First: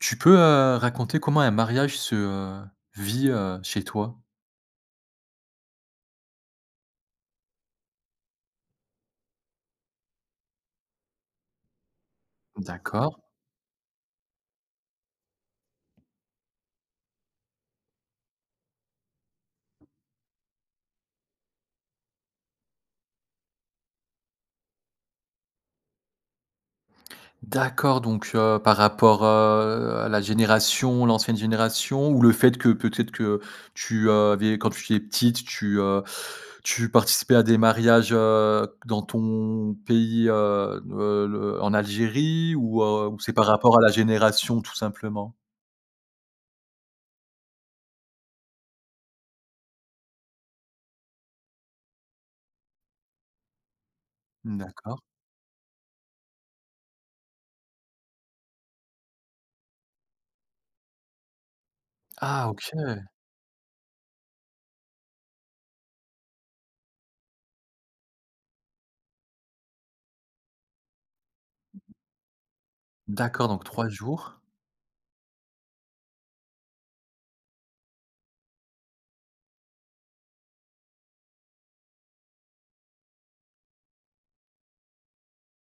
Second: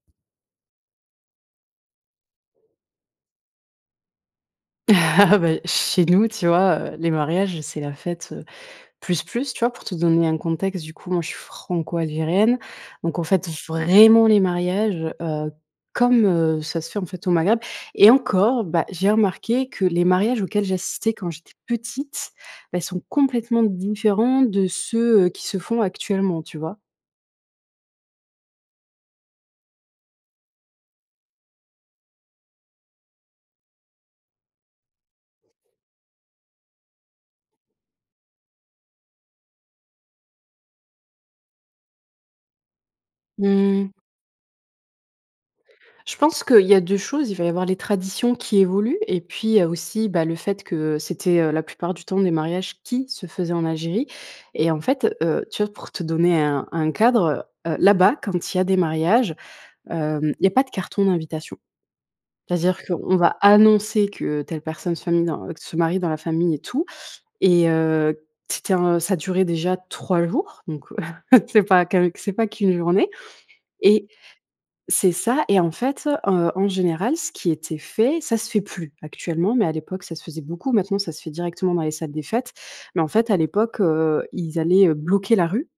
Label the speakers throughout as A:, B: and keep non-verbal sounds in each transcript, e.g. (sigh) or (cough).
A: Tu peux, heu, raconter comment un mariage se, heu, vit, heu, chez toi?
B: (laughs) Bah, chez nous, tu vois, heu, les mariages, c'est la fête, heu, plus, plus, tu vois? Pour te donner un contexte, du coup, moi je suis franco-algérienne. Donc
A: D'accord.
B: on fête vraiment les mariages, heu, comme, heu, ça se fait, en fait, au Maghreb. Et encore, bah, j'ai remarqué que les mariages auxquels j'assistais quand j'étais petite, bah ils sont complètement différents de ceux, heu, qui se font actuellement, tu vois?
A: D'accord, donc, heu, par rapport, heu, à la génération l'ancienne génération? Ou le fait que peut être que, heu, tu, heu, avais quand tu es petite, tu heu tu participais à des mariages, heu, q dans ton pays, heu heu, l heu, en Algérie? Ou, heu, ou c'est par rapport à
B: Mmh
A: la
B: mh.
A: génération, tout simplement?
B: Je pense qu'il y a 2 choses: il va y avoir les traditions qui évoluent, et puis, heu, aussi bah, le fait que, heu, c'était, heu, la plupart du temps des mariages qui se faisaient en Algérie.
A: Mmh,
B: Et en
A: d'accord.
B: fait, heu, tu vois, pour te donner un un cadre, heu heu, là-bas quand il y a des mariages, hem, il y a pas de carton d'invitation.
A: Ah,
B: C'est-à-dire
A: OK!
B: qu'on va annoncer que telle personne se minen heu, se marie dans la famille et tout, et, heu, c'était un ça durait déjà 3 jours donc, (chuckles) heu, c'est pas qu'avec c'est pas qu'1 journée!
A: D'accord, donc 3
B: Et
A: jours.
B: c'est ça, et en fait, heu, en général, ce qui était fait- ça se fait plus, actuellement, mais à l'époque ça se faisait beaucoup, maintenant ça se fait directement dans les salles des fêtes- mais en fait à l'époque, heu, ils allaient, heu, bloquer la rue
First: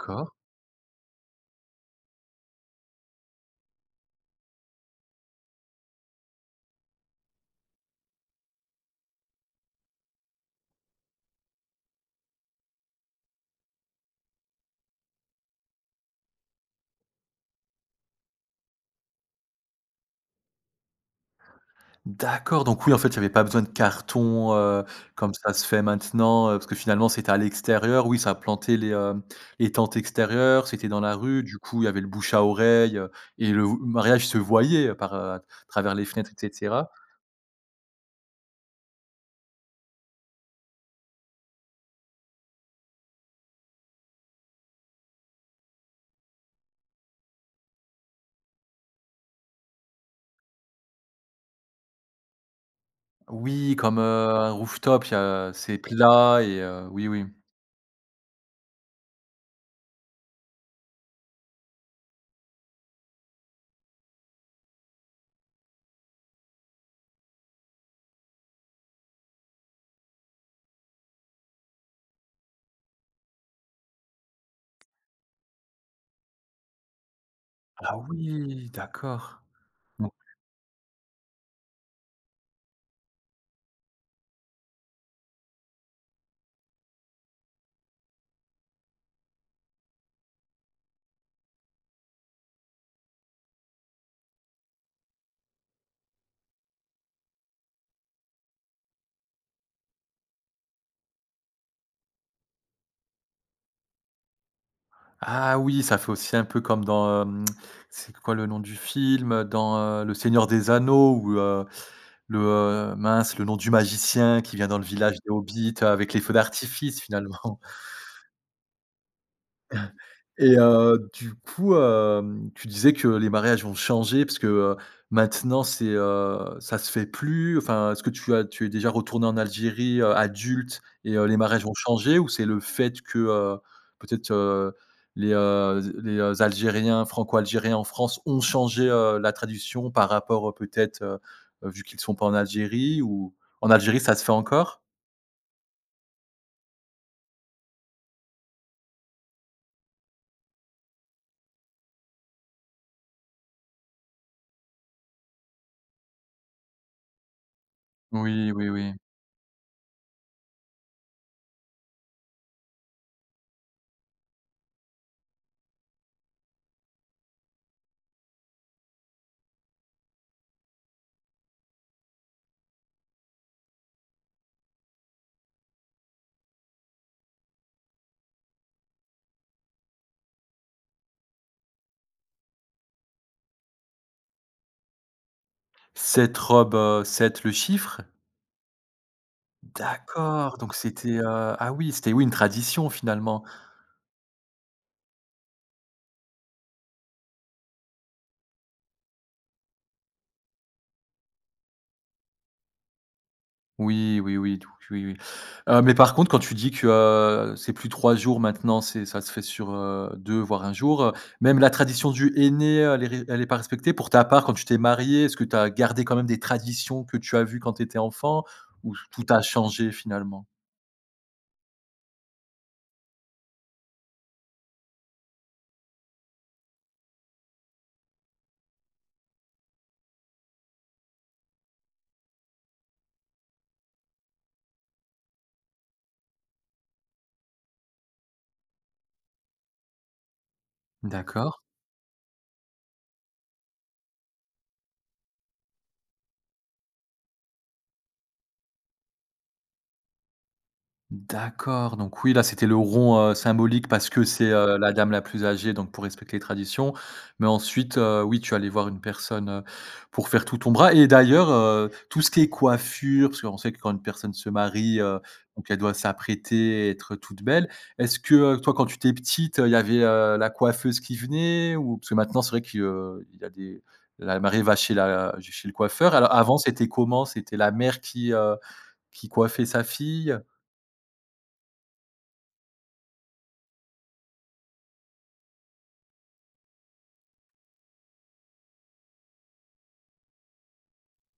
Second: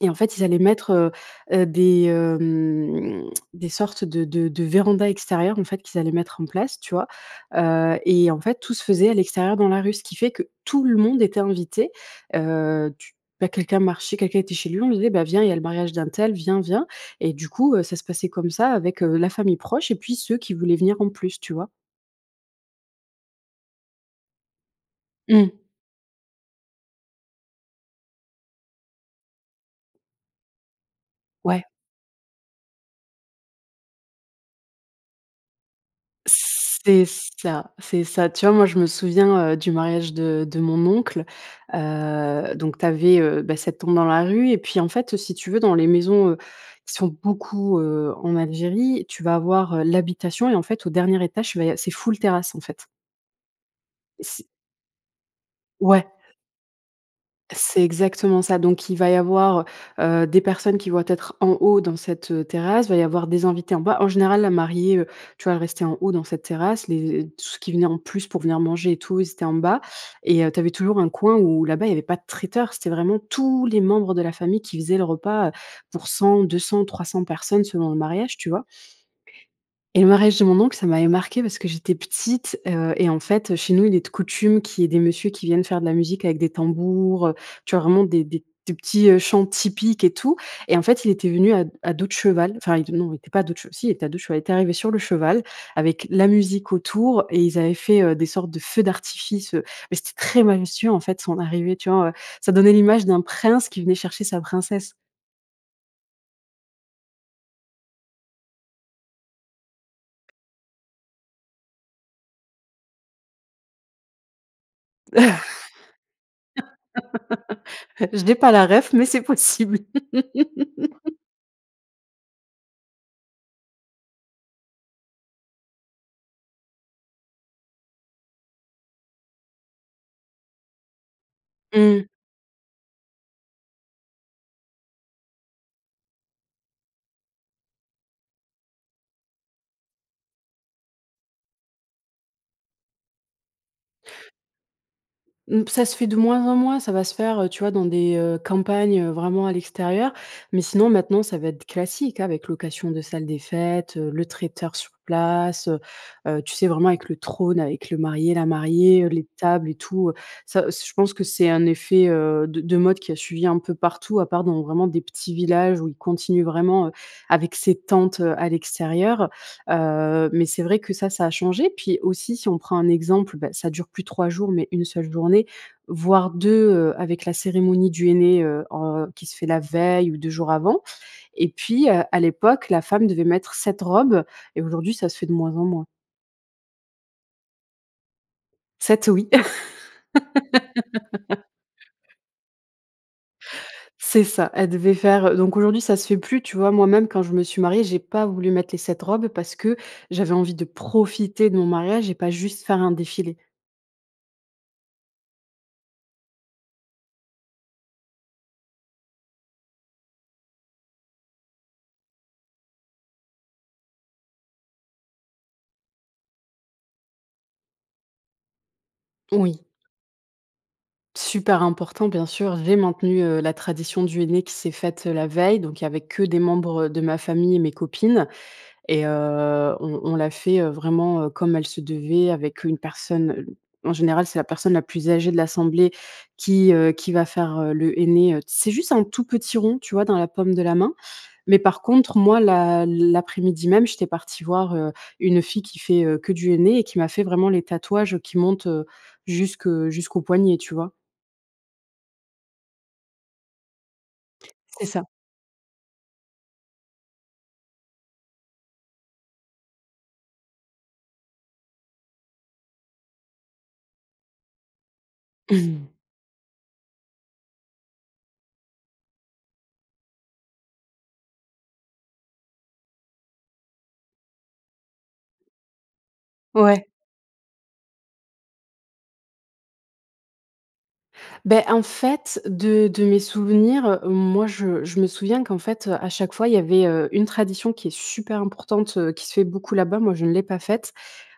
B: et en fait ils allaient mettre, heu heu, des, hem, des sortes de de de vérandas extérieures, en fait, qu'ils allaient mettre en place, tu vois, heu, et en fait tout se faisait à l'extérieur dans la rue, ce qui fait que tout le monde était invité. Heu, tu bah, quelqu'un marchait, quelqu'un était chez lui, on lui disait: «Bah, viens, il y a le mariage d'untel, viens, viens!» Et du coup, heu, ça se passait comme ça avec, heu, la famille proche et puis ceux qui voulaient venir en plus, tu vois?
A: D'accord, donc oui, en fait, il y avait pas besoin de cartons, heu, comme
B: Mmh.
A: ça se fait maintenant, heu, parce que finalement c'était à l'extérieur. Oui, ça plantait les, hem les tentes extérieures, c'était dans la rue. Du
B: Ouais.
A: coup, il y avait le bouche-à-oreille, heu, et le v mariage se voyait, heu, par heu, à travers les fenêtres, et cetera?
B: C'est ça, c'est ça. Tu vois, moi je me souviens, heu, du mariage de de mon oncle: heu, donc tu avais, heu, bah, cette tombe dans la rue et puis en fait, heu, si tu veux, dans les maisons, heu, qui sont beaucoup, heu, en Algérie, tu vas avoir, heu, l'habitation, et en fait au dernier étage tu vas y av c'est full terrasse, en fait.
A: Oui, comme, heu,
B: C
A: un rooftop il y a, heu c'est
B: Ouais.
A: plat et, heu oui, oui.
B: C'est exactement ça. Donc il va y avoir, heu, des personnes qui vont être en haut dans cette, heu, terrasse, il va y avoir des invités en bas. En général, la mariée, heu, tu vois, elle restait en haut dans cette terrasse, les et tout ceux qui venaient en plus pour venir manger et tout, ils étaient en bas. Et heu, tu avais toujours un coin où là-bas, il y avait pas de traiteur, c'était vraiment tous les membres de la famille qui faisaient le repas, heu, pour 100, 200, 300 personnes selon le
A: Ah
B: mariage, tu vois?
A: oui, d'accord!
B: Et le
A: Donc
B: mariage de mon oncle, ça m'avait marquée parce que j'étais petite, heu, et en fait, heu, chez nous, il est de coutume qu'il y ait des monsieurs qui viennent faire de la musique avec des tambours, heu, tu vois vraiment des des des petits, heu, chants typiques et tout, et en fait il était venu à d à dos de cheval enfin il non, il était pas dos de chev si, il était à dos de cheval, il est arrivé sur le cheval avec la musique autour et ils avaient fait, heu, des sortes de feux d'artifice, heu, mais c'était très majestueux, en fait, son arrivée, tu vois, heu, ça donnait l'image d'un prince qui venait chercher sa princesse.
A: Ah oui, ça fait aussi un peu comme dans, hem c'est quoi le nom du film? Heu, dans, heu, «Le Seigneur des Anneaux», où, heu, le heu mince, le nom du magicien qui vient dans le village des Hobbits, heu, avec les feux d'artifice, finalement.
B: (laughs) Je n'ai pas la ref mais c'est possible!
A: (chuckles) Et, heu,
B: (laughs)
A: du coup, hem, tu disais que les mariages ont changé parce que, heu, maintenant, c'est heu, ça se fait plus. Enfin, est-ce que tu as tu es déjà retournée en Algérie, heu, adulte et, heu, les mariages ont
B: Mmh.
A: changé, ou c'est le fait que, heu, peut-être, heu, les, heu, z les, heu, algériens franco-algériens en France ont changé, heu, la tradition par rapport, heu, peut-être, heu heu, vu qu'ils sont pas en Algérie, ou en Algérie ça se fait encore?
B: Mmh, ça se fait de moins en moins, ça va se faire, heu, tu vois, dans des, heu, campagnes, heu, vraiment à l'extérieur, mais sinon maintenant, ça va être classique avec location de salle des fêtes, heu, le traiteur sur place, heu heu, tu sais, vraiment avec le trône avec le marié, la
A: Oui, oui, oui.
B: mariée, heu, les tables et tout, heu, ça c je pense que c'est un effet, heu, de de mode qui a suivi un peu partout, à part dans vraiment des petits villages où ils continuent vraiment, heu, avec ces tentes, heu, à l'extérieur. Heu, mais c'est vrai que ça ça a changé, puis aussi, si on prend un exemple, bah, ça dure plus 3 jours mais une seule journée, voire 2, heu, avec la cérémonie du henné, heu heu, qui se fait la veille ou 2 jours avant. Et puis, heu, à l'époque, la femme devait mettre 7 robes et aujourd'hui ça se fait de moins en moins.
A: «7 robes», heu, 7 le chiffre?
B: 7 oui! (laughs)
A: D'accord, donc c'était, heu, ah oui, c'était, oui, une tradition, finalement.
B: C'est ça! Elle devait faire, heu donc aujourd'hui ça se fait plus, tu vois, moi même quand je me suis mariée j'ai pas voulu mettre les 7 robes parce que j'avais envie de profiter de mon mariage et pas juste faire un défilé.
A: Oui, oui, oui, tout q oui, oui, heu, mais par contre, quand tu dis que, heu, c'est plus 3 jours maintenant, c'est ça se fait sur, heu, 2, voire 1 jour, heu, même la tradition du henné, heu, elle est ré elle est pas respectée? Pour ta part quand tu t'es mariée, est-ce que tu as gardé quand même des traditions que tu as vu quand tu étais enfant, ou f tout a
B: Oui.
A: changé finalement?
B: Super important, bien sûr, j'ai maintenu, heu, la tradition du henné qui s'est faite, heu, la veille. Donc il y avait que des membres de ma famille et mes copines et heu, on on l'a fait, heu, vraiment, heu, comme elle se devait, avec une personne, heu, en général, c'est la personne la plus âgée de l'assemblée qui, heu, qui va faire, heu, le henné, heu, c'est juste un tout petit rond tu vois? Dans la paume de la main.
A: D'accord.
B: Mais par contre moi l'a l'après-midi même j'étais partie voir, heu, une fille qui fait, heu, que du henné et qui m'a fait vraiment les tatouages, heu, qui montent, heu, jusque jusqu'au poignet, tu vois?
A: D'accord, donc oui, là, c'était le rond, heu, symbolique parce que c'est, heu,
B: C'est
A: la
B: ça.
A: dame la plus âgée, donc pour respecter les traditions. Mais ensuite, heu, oui, tu es allée voir une personne, heu, pour faire tout ton bras et d'ailleurs, heu, tout ce qui est coiffure, parce qu'on sait que quand une personne se marie, heu, donc elle doit
B: (chuckles)
A: s'apprêter, et être toute belle. Est-ce que, heu, toi, quand tu étais petite, heu, il y avait, heu, la coiffeuse qui venait? Ou parce que maintenant, c'est vrai qu'il y a des la mariée va chez la ch chez le coiffeur. Alors avant, c'était
B: Ouais.
A: comment? C'était la mère qui, heu, qui coiffait sa fille?
B: Bah, en fait, de de mes souvenirs, moi, je je me souviens qu'en fait, heu, à chaque fois, il y avait, heu, une tradition qui est super importante, heu, qui se fait beaucoup là-bas, moi je l'ai pas faite.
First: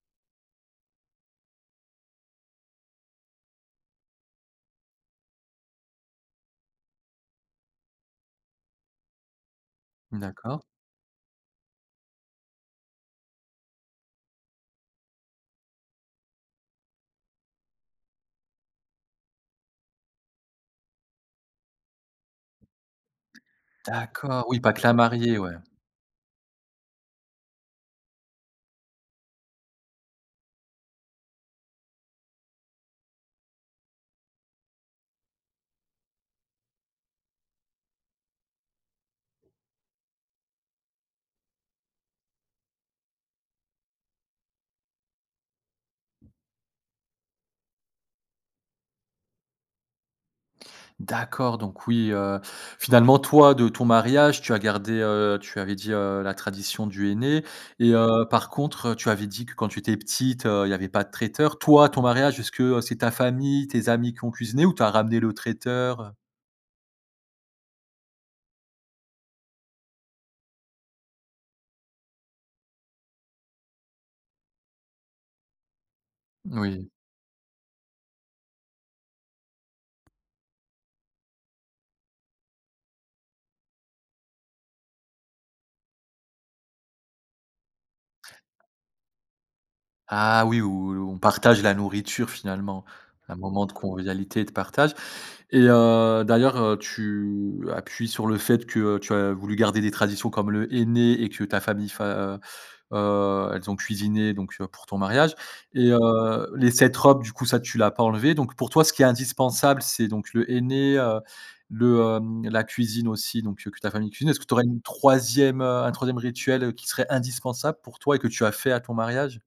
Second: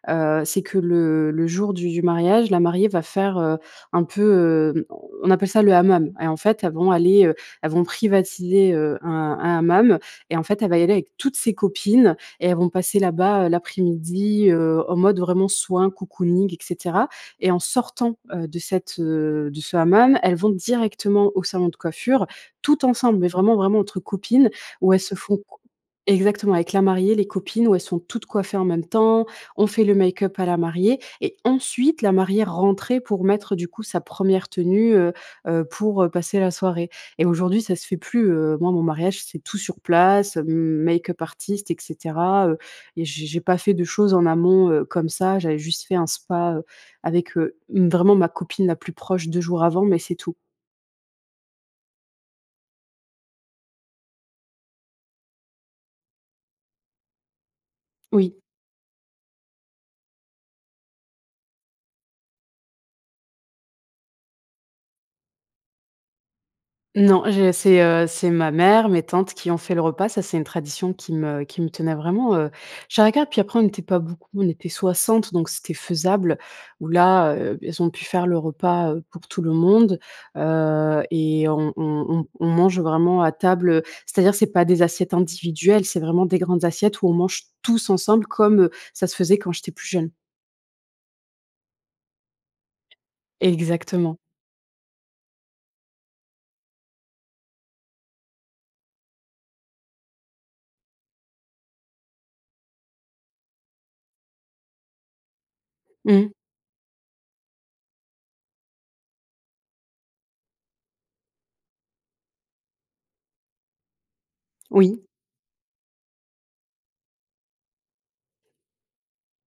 B: Heu, c'est que le le jour du du mariage, la mariée va faire, heu, un peu, heu on appelle ça le hammam. Et en fait, elles vont aller, heu, elles vont privatiser, heu, un un hammam. Et en
A: D'accord.
B: fait, elle va y aller avec toutes ses copines et elles vont passer là-bas, heu, l'après-midi, heu, en mode vraiment soin cocooning et cetera. Et en sortant, heu, de cette, heu de ce hammam, elles vont directement au salon de coiffure, toutes ensembles. Mais vraiment, vraiment entre
A: D'accord,
B: copines
A: oui pas que
B: où
A: la
B: elles se font
A: mariée, ouais.
B: co exactement avec la mariée, les copines où elles sont toutes coiffées en même temps, on fait le make-up à la mariée. Et ensuite la mariée rentrait pour mettre du coup sa 1re tenue, heu heu, pour, heu, passer la soirée. Et aujourd'hui ça se fait plus, heu, moi, mon mariage c'est tout sur place, m make-up artist et cetera, heu, et j'ai j'ai pas fait de choses en amont, heu, comme ça j'avais juste fait un spa, heu, avec, heu, m vraiment ma copine la plus proche 2 jours avant, mais c'est tout.
A: D'accord, donc oui, heu, finalement, toi, de ton mariage, tu as gardé, heu, tu avais dit, heu, la tradition du henné. Et, heu,
B: Oui.
A: par contre, heu, tu avais dit que quand tu étais petite, heu, il y avait pas de traiteur. Toi, ton mariage, est ce que, heu, c'est ta famille, tes amis qui ont cuisiné ou tu as ramené le traiteur, heu?
B: Non, j'ai c'est, heu, c'est ma mère, mes tantes qui ont fait le repas, ça, c'est une tradition qui me qui me tenait vraiment, heu, je dirais qu'a puis après, on n'était pas beaucoup, on était 60 donc c'était faisable, ou
A: Oui.
B: là, heu, beh, elles ont pu faire le repas, heu, pour tout le monde, heu et on on on on mange vraiment à table, heu, c'est-à-dire c'est pas des assiettes individuelles, c'est vraiment des grandes assiettes, où on mange tous ensemble comme, heu, ça se faisait quand j'étais plus jeune.
A: Ah oui, où où on partage la nourriture, finalement. Un moment de
B: Exactement.
A: convivialité et de partage et heu, d'ailleurs, heu, tu appuies sur le fait que, heu, tu as voulu garder des traditions, comme le henné et que ta famille, fa heu, heu, elles ont cuisiné donc, heu, pour ton mariage et heu,
B: Mmh.
A: les cette robe, du coup, ça, tu l'as pas enlevée. Donc pour toi, ce qui est indispensable, c'est, donc, le henné, heu, le, hem, la cuisine aussi donc, heu, que ta famille cuisine. Est-ce que tu aurais une
B: Oui.
A: 3e, heu, un 3e rituel, heu, qui serait indispensable pour toi et que tu as fait à ton mariage?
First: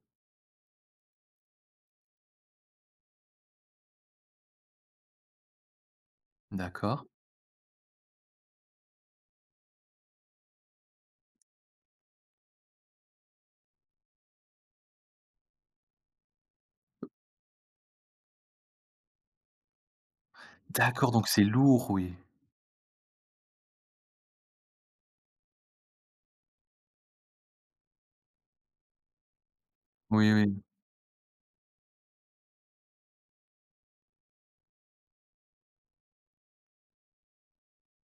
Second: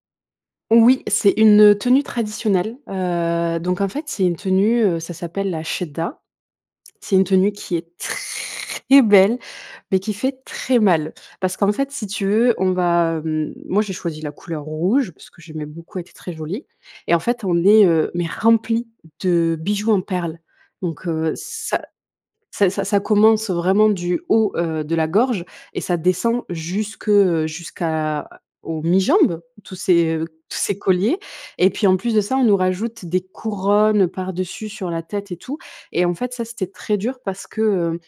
B: Oui, c'est une, heu, tenue traditionnelle, heu, donc en fait c'est une tenue, heu, ça s'appelle la chedda.
A: D'accord.
B: C'est une tenue qui est très belle, mais qui fait très mal. Parce qu'en fait si tu veux, on va, hem, moi, j'ai choisi la couleur rouge, parce que, j'aimais beaucoup, elle était très jolie et en fait, on les, heu, mais remplies de bijoux en perles. Donc,
A: D'accord, donc
B: heu,
A: c'est
B: ça
A: lourd oui.
B: ça ça ça commence, heu, vraiment du haut, heu, de la gorge et ça descend jusque, heu, jusqu'à aux mi-jambes, tous ces
A: Oui,
B: tous
A: oui.
B: ces colliers et puis, en plus de ça, on nous rajoute des couronnes, heu, par-dessus, sur la tête et tout et en fait, ça, c'était très dur parce que,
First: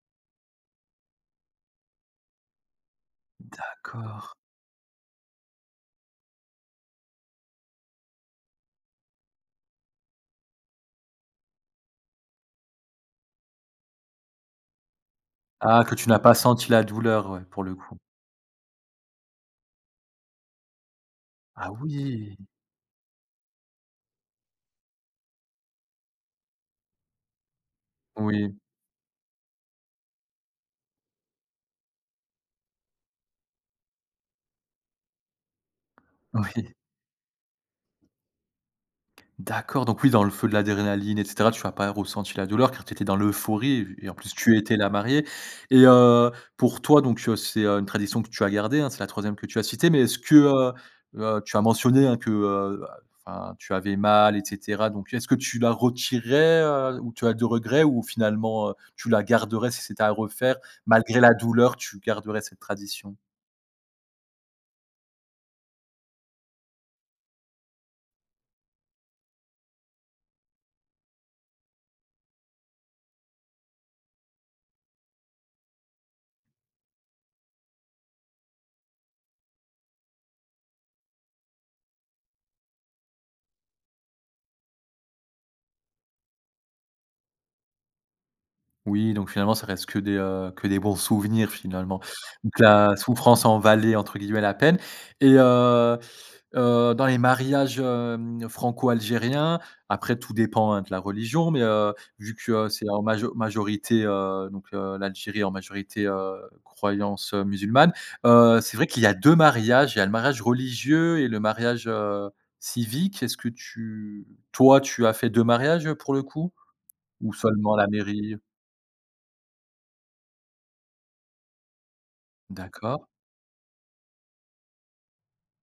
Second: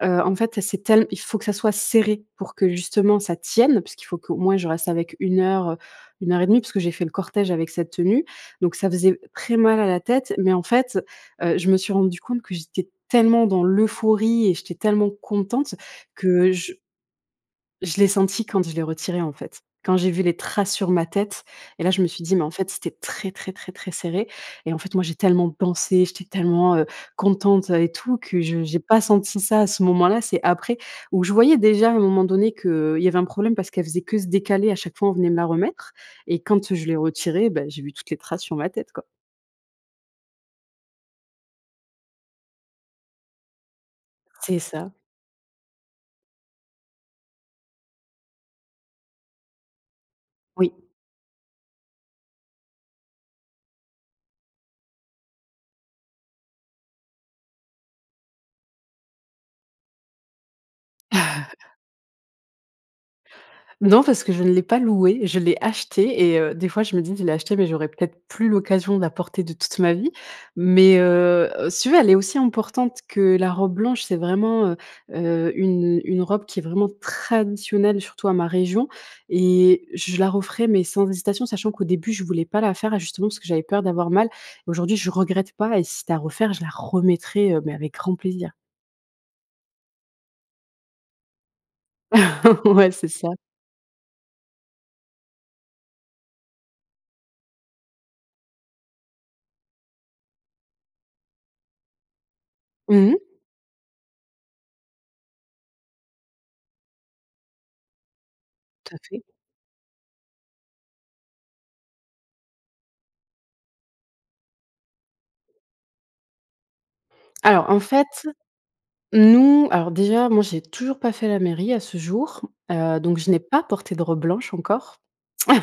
B: hem, heu, en fait, c'est tell il faut que ça soit serré pour que, justement, ça tienne, puisqu'il faut
A: D'accord.
B: qu'au moins, je reste avec 1 heure, heu, 1:30, puisque j'ai fait le cortège avec cette tenue. Donc ça faisait très mal à la tête, mais en fait, heu, je me suis rendue compte que j'étais tellement dans l'euphorie et j'étais tellement contente
A: Ah, que tu n'as pas
B: que
A: senti
B: je
A: la douleur, ouais, pour le coup.
B: je l'ai senti quand je l'ai retirée en fait. Quand j'ai vu les traces sur ma tête
A: Ah
B: et là, je me suis
A: oui!
B: dit: «mais en fait c'était très, très, très, très serré» et en fait moi j'ai tellement pensé, j'étais tellement, heu, contente, heu et tout que
A: Oui.
B: je j'ai pas senti ça, à ce moment-là, c'est après, où je voyais déjà, à un moment donné, que, heu, il y avait un problème, parce qu'elle faisait que se décaler, à chaque fois on venait me la remettre et quand,
A: Oui.
B: heu, je l'ai retirée, bah, j'ai vu toutes les traces sur ma tête quoi.
A: D'accord, donc oui, dans le feu de l'adrénaline et cetera, tu as pas ressenti la douleur car tu étais dans l'euphorie et et en plus tu
B: C'est
A: étais la
B: ça.
A: mariée et heu, pour toi donc, heu, c'est, heu, une tradition que tu as gardée, hein, c'est la 3ème que tu as citée mais est-ce que, heu,
B: Oui.
A: heu, tu as mentionné, hein, que, heu, bah, enfin, tu avais mal, et cetera. Donc est-ce que tu la retirerais, heu, ou tu as de regret ou finalement, heu, tu la garderais, si c'était à refaire? Malgré la douleur,
B: (chuckles)
A: tu garderais cette tradition?
B: Non, parce que je ne l'ai pas louée. Je l'ai achetée et heu, des fois je me dis: «Je l'ai achetée, mais j'aurais peut-être plus l'occasion, de la porter, de toute ma vie.» Mais, heu, heu, si tu veux, elle est aussi importante que la robe blanche. C'est vraiment, heu, heu, une une robe qui est vraiment traditionnelle surtout à ma région et je la referais, mais sans hésitation. Sachant qu'au début, je voulais pas la faire, justement, parce que j'avais peur d'avoir mal. Aujourd'hui, je regrette pas et si c'était à refaire, je la remettrais, heu, mais avec grand plaisir.
A: Oui, donc finalement, ça reste que des, heu, que bons souvenirs, finalement. Donc
B: (chuckles) Ouais
A: la
B: c'est ça.
A: souffrance en valait entre guillemets «la peine» et heu, heu, dans les mariages, hem, franco-algériens, après tout dépend, hein, de la religion, mais, heu, vu que, heu, c'est en
B: Mmh.
A: majo majorité, heu, donc, heu, l'Algérie en majorité, heu, croyance, heu, musulmane, heu, c'est vrai
B: Tout à
A: qu'il y a
B: fait.
A: 2 mariages. Il y a le mariage religieux et le mariage, heu, civique. Est-ce que tu toi, tu as fait 2 mariages, heu, pour le coup? Ou
B: Alors
A: seulement
B: en
A: la
B: fait,
A: mairie?
B: nous alors déjà, moi, j'ai toujours pas fait à la mairie à ce jour, heu,
A: D'accord.
B: donc je n'ai pas porté de robe blanche encore,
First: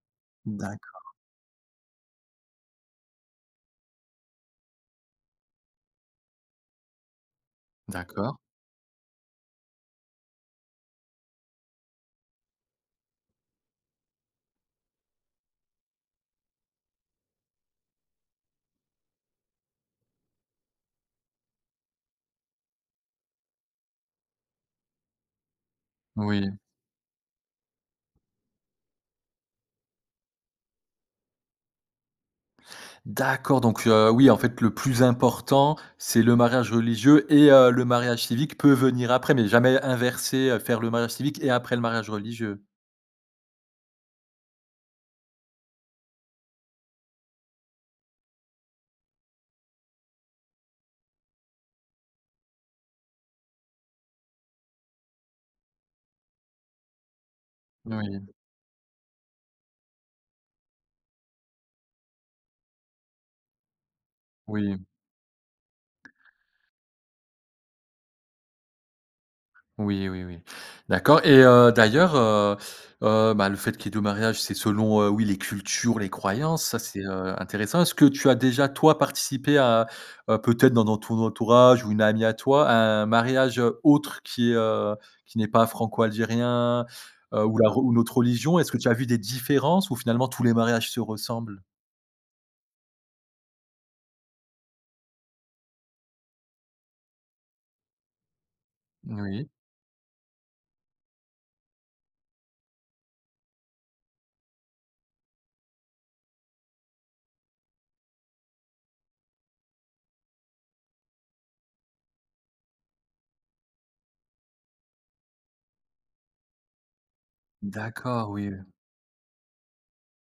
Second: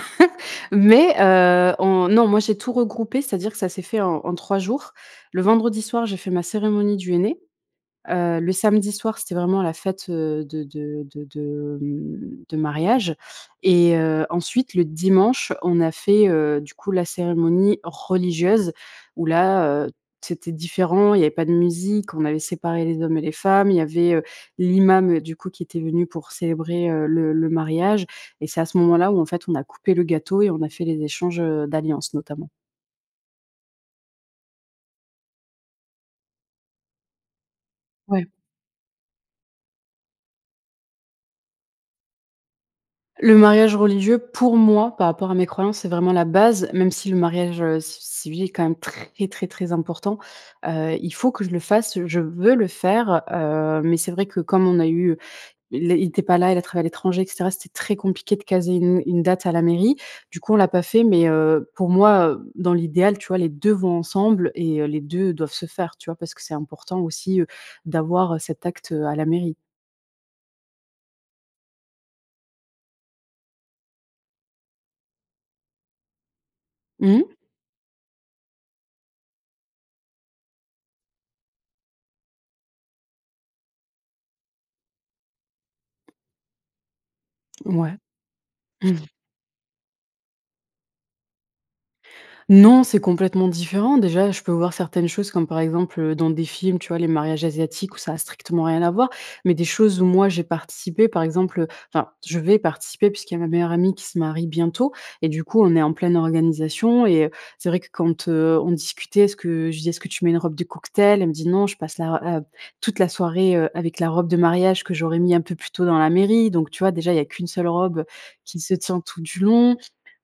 B: (chuckles)
A: D'accord.
B: mais, heu, on non, moi j'ai tout regroupé, c'est-à-dire que ça s'est fait en en 3 jours. Le vendredi soir, j'ai fait ma cérémonie du henné,
A: D'accord.
B: heu, le samedi soir, c'était vraiment la fête, heu, de de de de mmh, de mariage et heu, ensuite le dimanche, on a fait, heu, du coup, la cérémonie religieuse où là, heu, c'était différent, il y avait pas de musique, on avait séparé les hommes et les femmes, il y avait, heu, l'imam, heu, du coup qui était venu pour
A: Oui.
B: célébrer, heu, le le mariage et c'est à ce moment-là où en fait, on a coupé le gâteau et on a fait les échanges, heu, d'alliance, notamment.
A: D'accord, donc, heu, oui, en fait, le plus important, c'est le mariage religieux et heu, le mariage
B: Ouais.
A: civique peut venir après. Mais jamais inverser, heu, faire le mariage civique et après le mariage religieux?
B: Le mariage religieux, pour moi, par rapport à mes croyances, c'est vraiment la base même si le mariage, heu, ci civil est quand même très, très, très important. Heu, il faut que je le fasse, je veux le faire, heu, mais c'est vrai que comme on a eu, heu il ét il était pas là, il a travaillé à l'étranger et cetera, c'était très
A: Oui.
B: compliqué de caser une une date à la mairie, du coup on l'a pas fait mais, heu, pour moi, heu, dans l'idéal, tu vois, les 2 vont ensemble
A: Oui.
B: et heu, les 2 doivent se faire, tu vois, parce que c'est important aussi, heu, d'avoir, heu, cet acte, heu, à la mairie.
A: Oui, oui, oui. D'accord. Et heu, d'ailleurs, heu, heu, ben, le fait qu'il y ait 2 mariages, c'est selon, heu, oui, les cultures, les croyances. Ça c'est,
B: Mmh mh.
A: heu, intéressant. Est-ce que tu as déjà, toi, participé à à peut-être dans non entou ton entourage ou une amie à toi, à un mariage, heu, autre qui, heu, qui n'est pas franco-algérien, heu, ou la rou
B: Ouais.
A: une autre religion? Est-ce que tu as vu
B: (chuckles)
A: des différences ou finalement tous les mariages se ressemblent?
B: Non, c'est complètement différent! Déjà, je peux vouloir certaines choses comme par exemple, heu, dans des films, tu vois les mariages asiatiques où ça a strictement rien à voir,
A: Oui.
B: mais des choses où moi j'ai participé, par exemple, heu enfin, je vais participer puisqu'il y a ma meilleure amie qui se marie bientôt et du coup on est en pleine organisation et heu, c'est vrai que quand, heu, on discutait est-ce que je lui dis: «Est-ce que tu mets une robe de cocktail?». Elle me dit: «Non, je passe la r la toute la soirée, heu, avec la robe de mariage que j'aurai mis un peu plus tôt dans la mairie», donc tu vois, déjà, il y a qu'1 seule robe
A: D'accord, oui.
B: qui se tient tout du long,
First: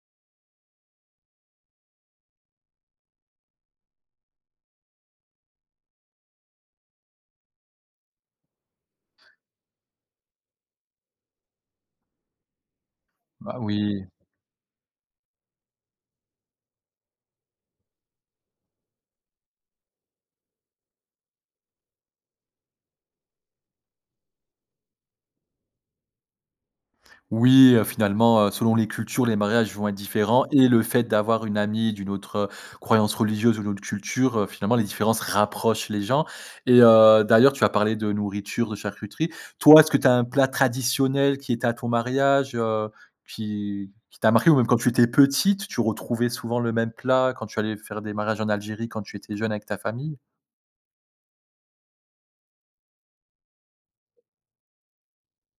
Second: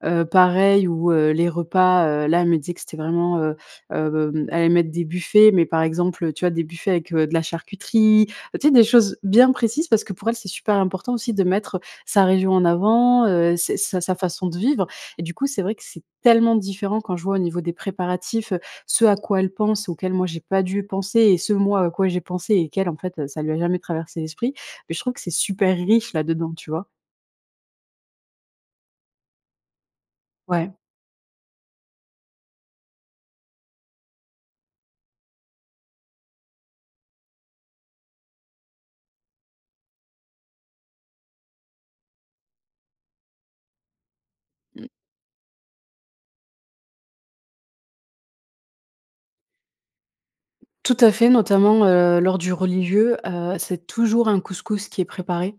B: heu, pareil où, heu, les repas, heu, là elle me disait que c'était vraiment, heu, hem elle allait mettre des buffets, mais par exemple, heu, tu vois, des buffets avec, heu, de la charcuterie, tu sais des choses bien précises parce que pour elle c'est super important aussi de mettre sa région en avant, heu,
A: Bah
B: s sa
A: oui.
B: sa façon de vivre et du coup c'est vrai que c'est tellement différent quand je vois au niveau des préparatifs, heu, ce à quoi elle pense auquel moi j'ai pas dû penser et ce moi à quoi j'ai pensé et qu'elle en fait, heu, ça lui a jamais traversé l'esprit, beh, je trouve que c'est super riche là-dedans, tu vois?
A: Oui, heu, finalement, heu, selon les cultures, les mariages vont être différents et
B: Ouais.
A: le fait d'avoir une amie d'une autre, heu, croyance religieuse ou d'une autre culture, heu, finalement, les différences rapprochent les gens. Et heu, d'ailleurs, tu as parlé de nourriture, de charcuterie. Toi, est-ce que tu as un plat traditionnel qui était à ton mariage, heu, qui qui t'a marquée? Ou même quand tu
B: Mmh.
A: étais petite, tu retrouvais souvent le même plat quand tu allais faire des mariages en Algérie, quand tu étais jeune, avec ta famille?
B: Tout à fait, notamment, heu, lors du religieux, heu, c'est toujours un couscous qui est préparé,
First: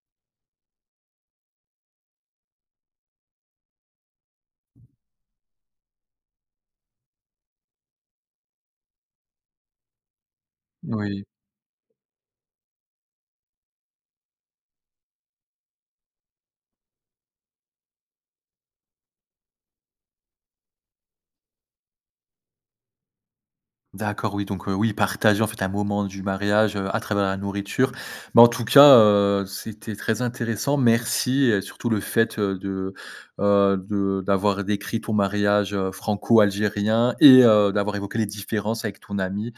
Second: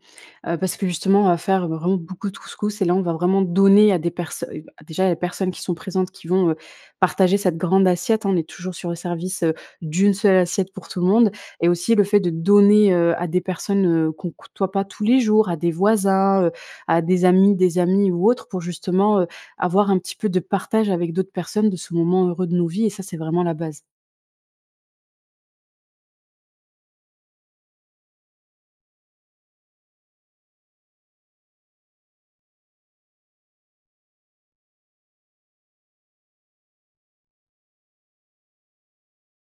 B: heu, parce que justement on va faire vraiment beaucoup de couscous et là on va vraiment donner à des personnes déjà, les personnes qui sont présentes, qui vont, heu, partager, cette grande assiette on est toujours sur le service, heu, d'1 seule assiette pour tout le
A: Oui
B: monde et aussi le fait de donner, heu, à des personnes, heu, qu'on côtoie pas tous les jours, à des voisins, heu, à des amis, des amis ou autres pour justement, heu, avoir un petit peu de partage avec d'autres personnes de ce moment heureux de nos vies et ça c'est vraiment la base.
A: D'accord, oui, donc, heu, oui, partager en fait un moment du mariage, heu, à travers la nourriture. Mais en tout cas, heu, c'était très intéressant, merci et surtout le fait, heu, de, heu, de d'avoir décrit ton mariage, heu, franco-algérien et heu, d'avoir évoqué les différences avec ton amie.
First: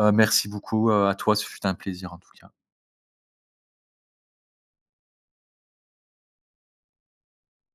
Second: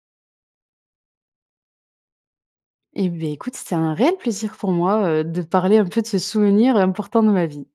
A: Heu, merci beaucoup, heu, à toi. Ce fut un plaisir, en tout cas.
B: Et beh, écoute, c'était un réel plaisir pour moi, heu, de parler un peu de ce souvenir important de ma vie.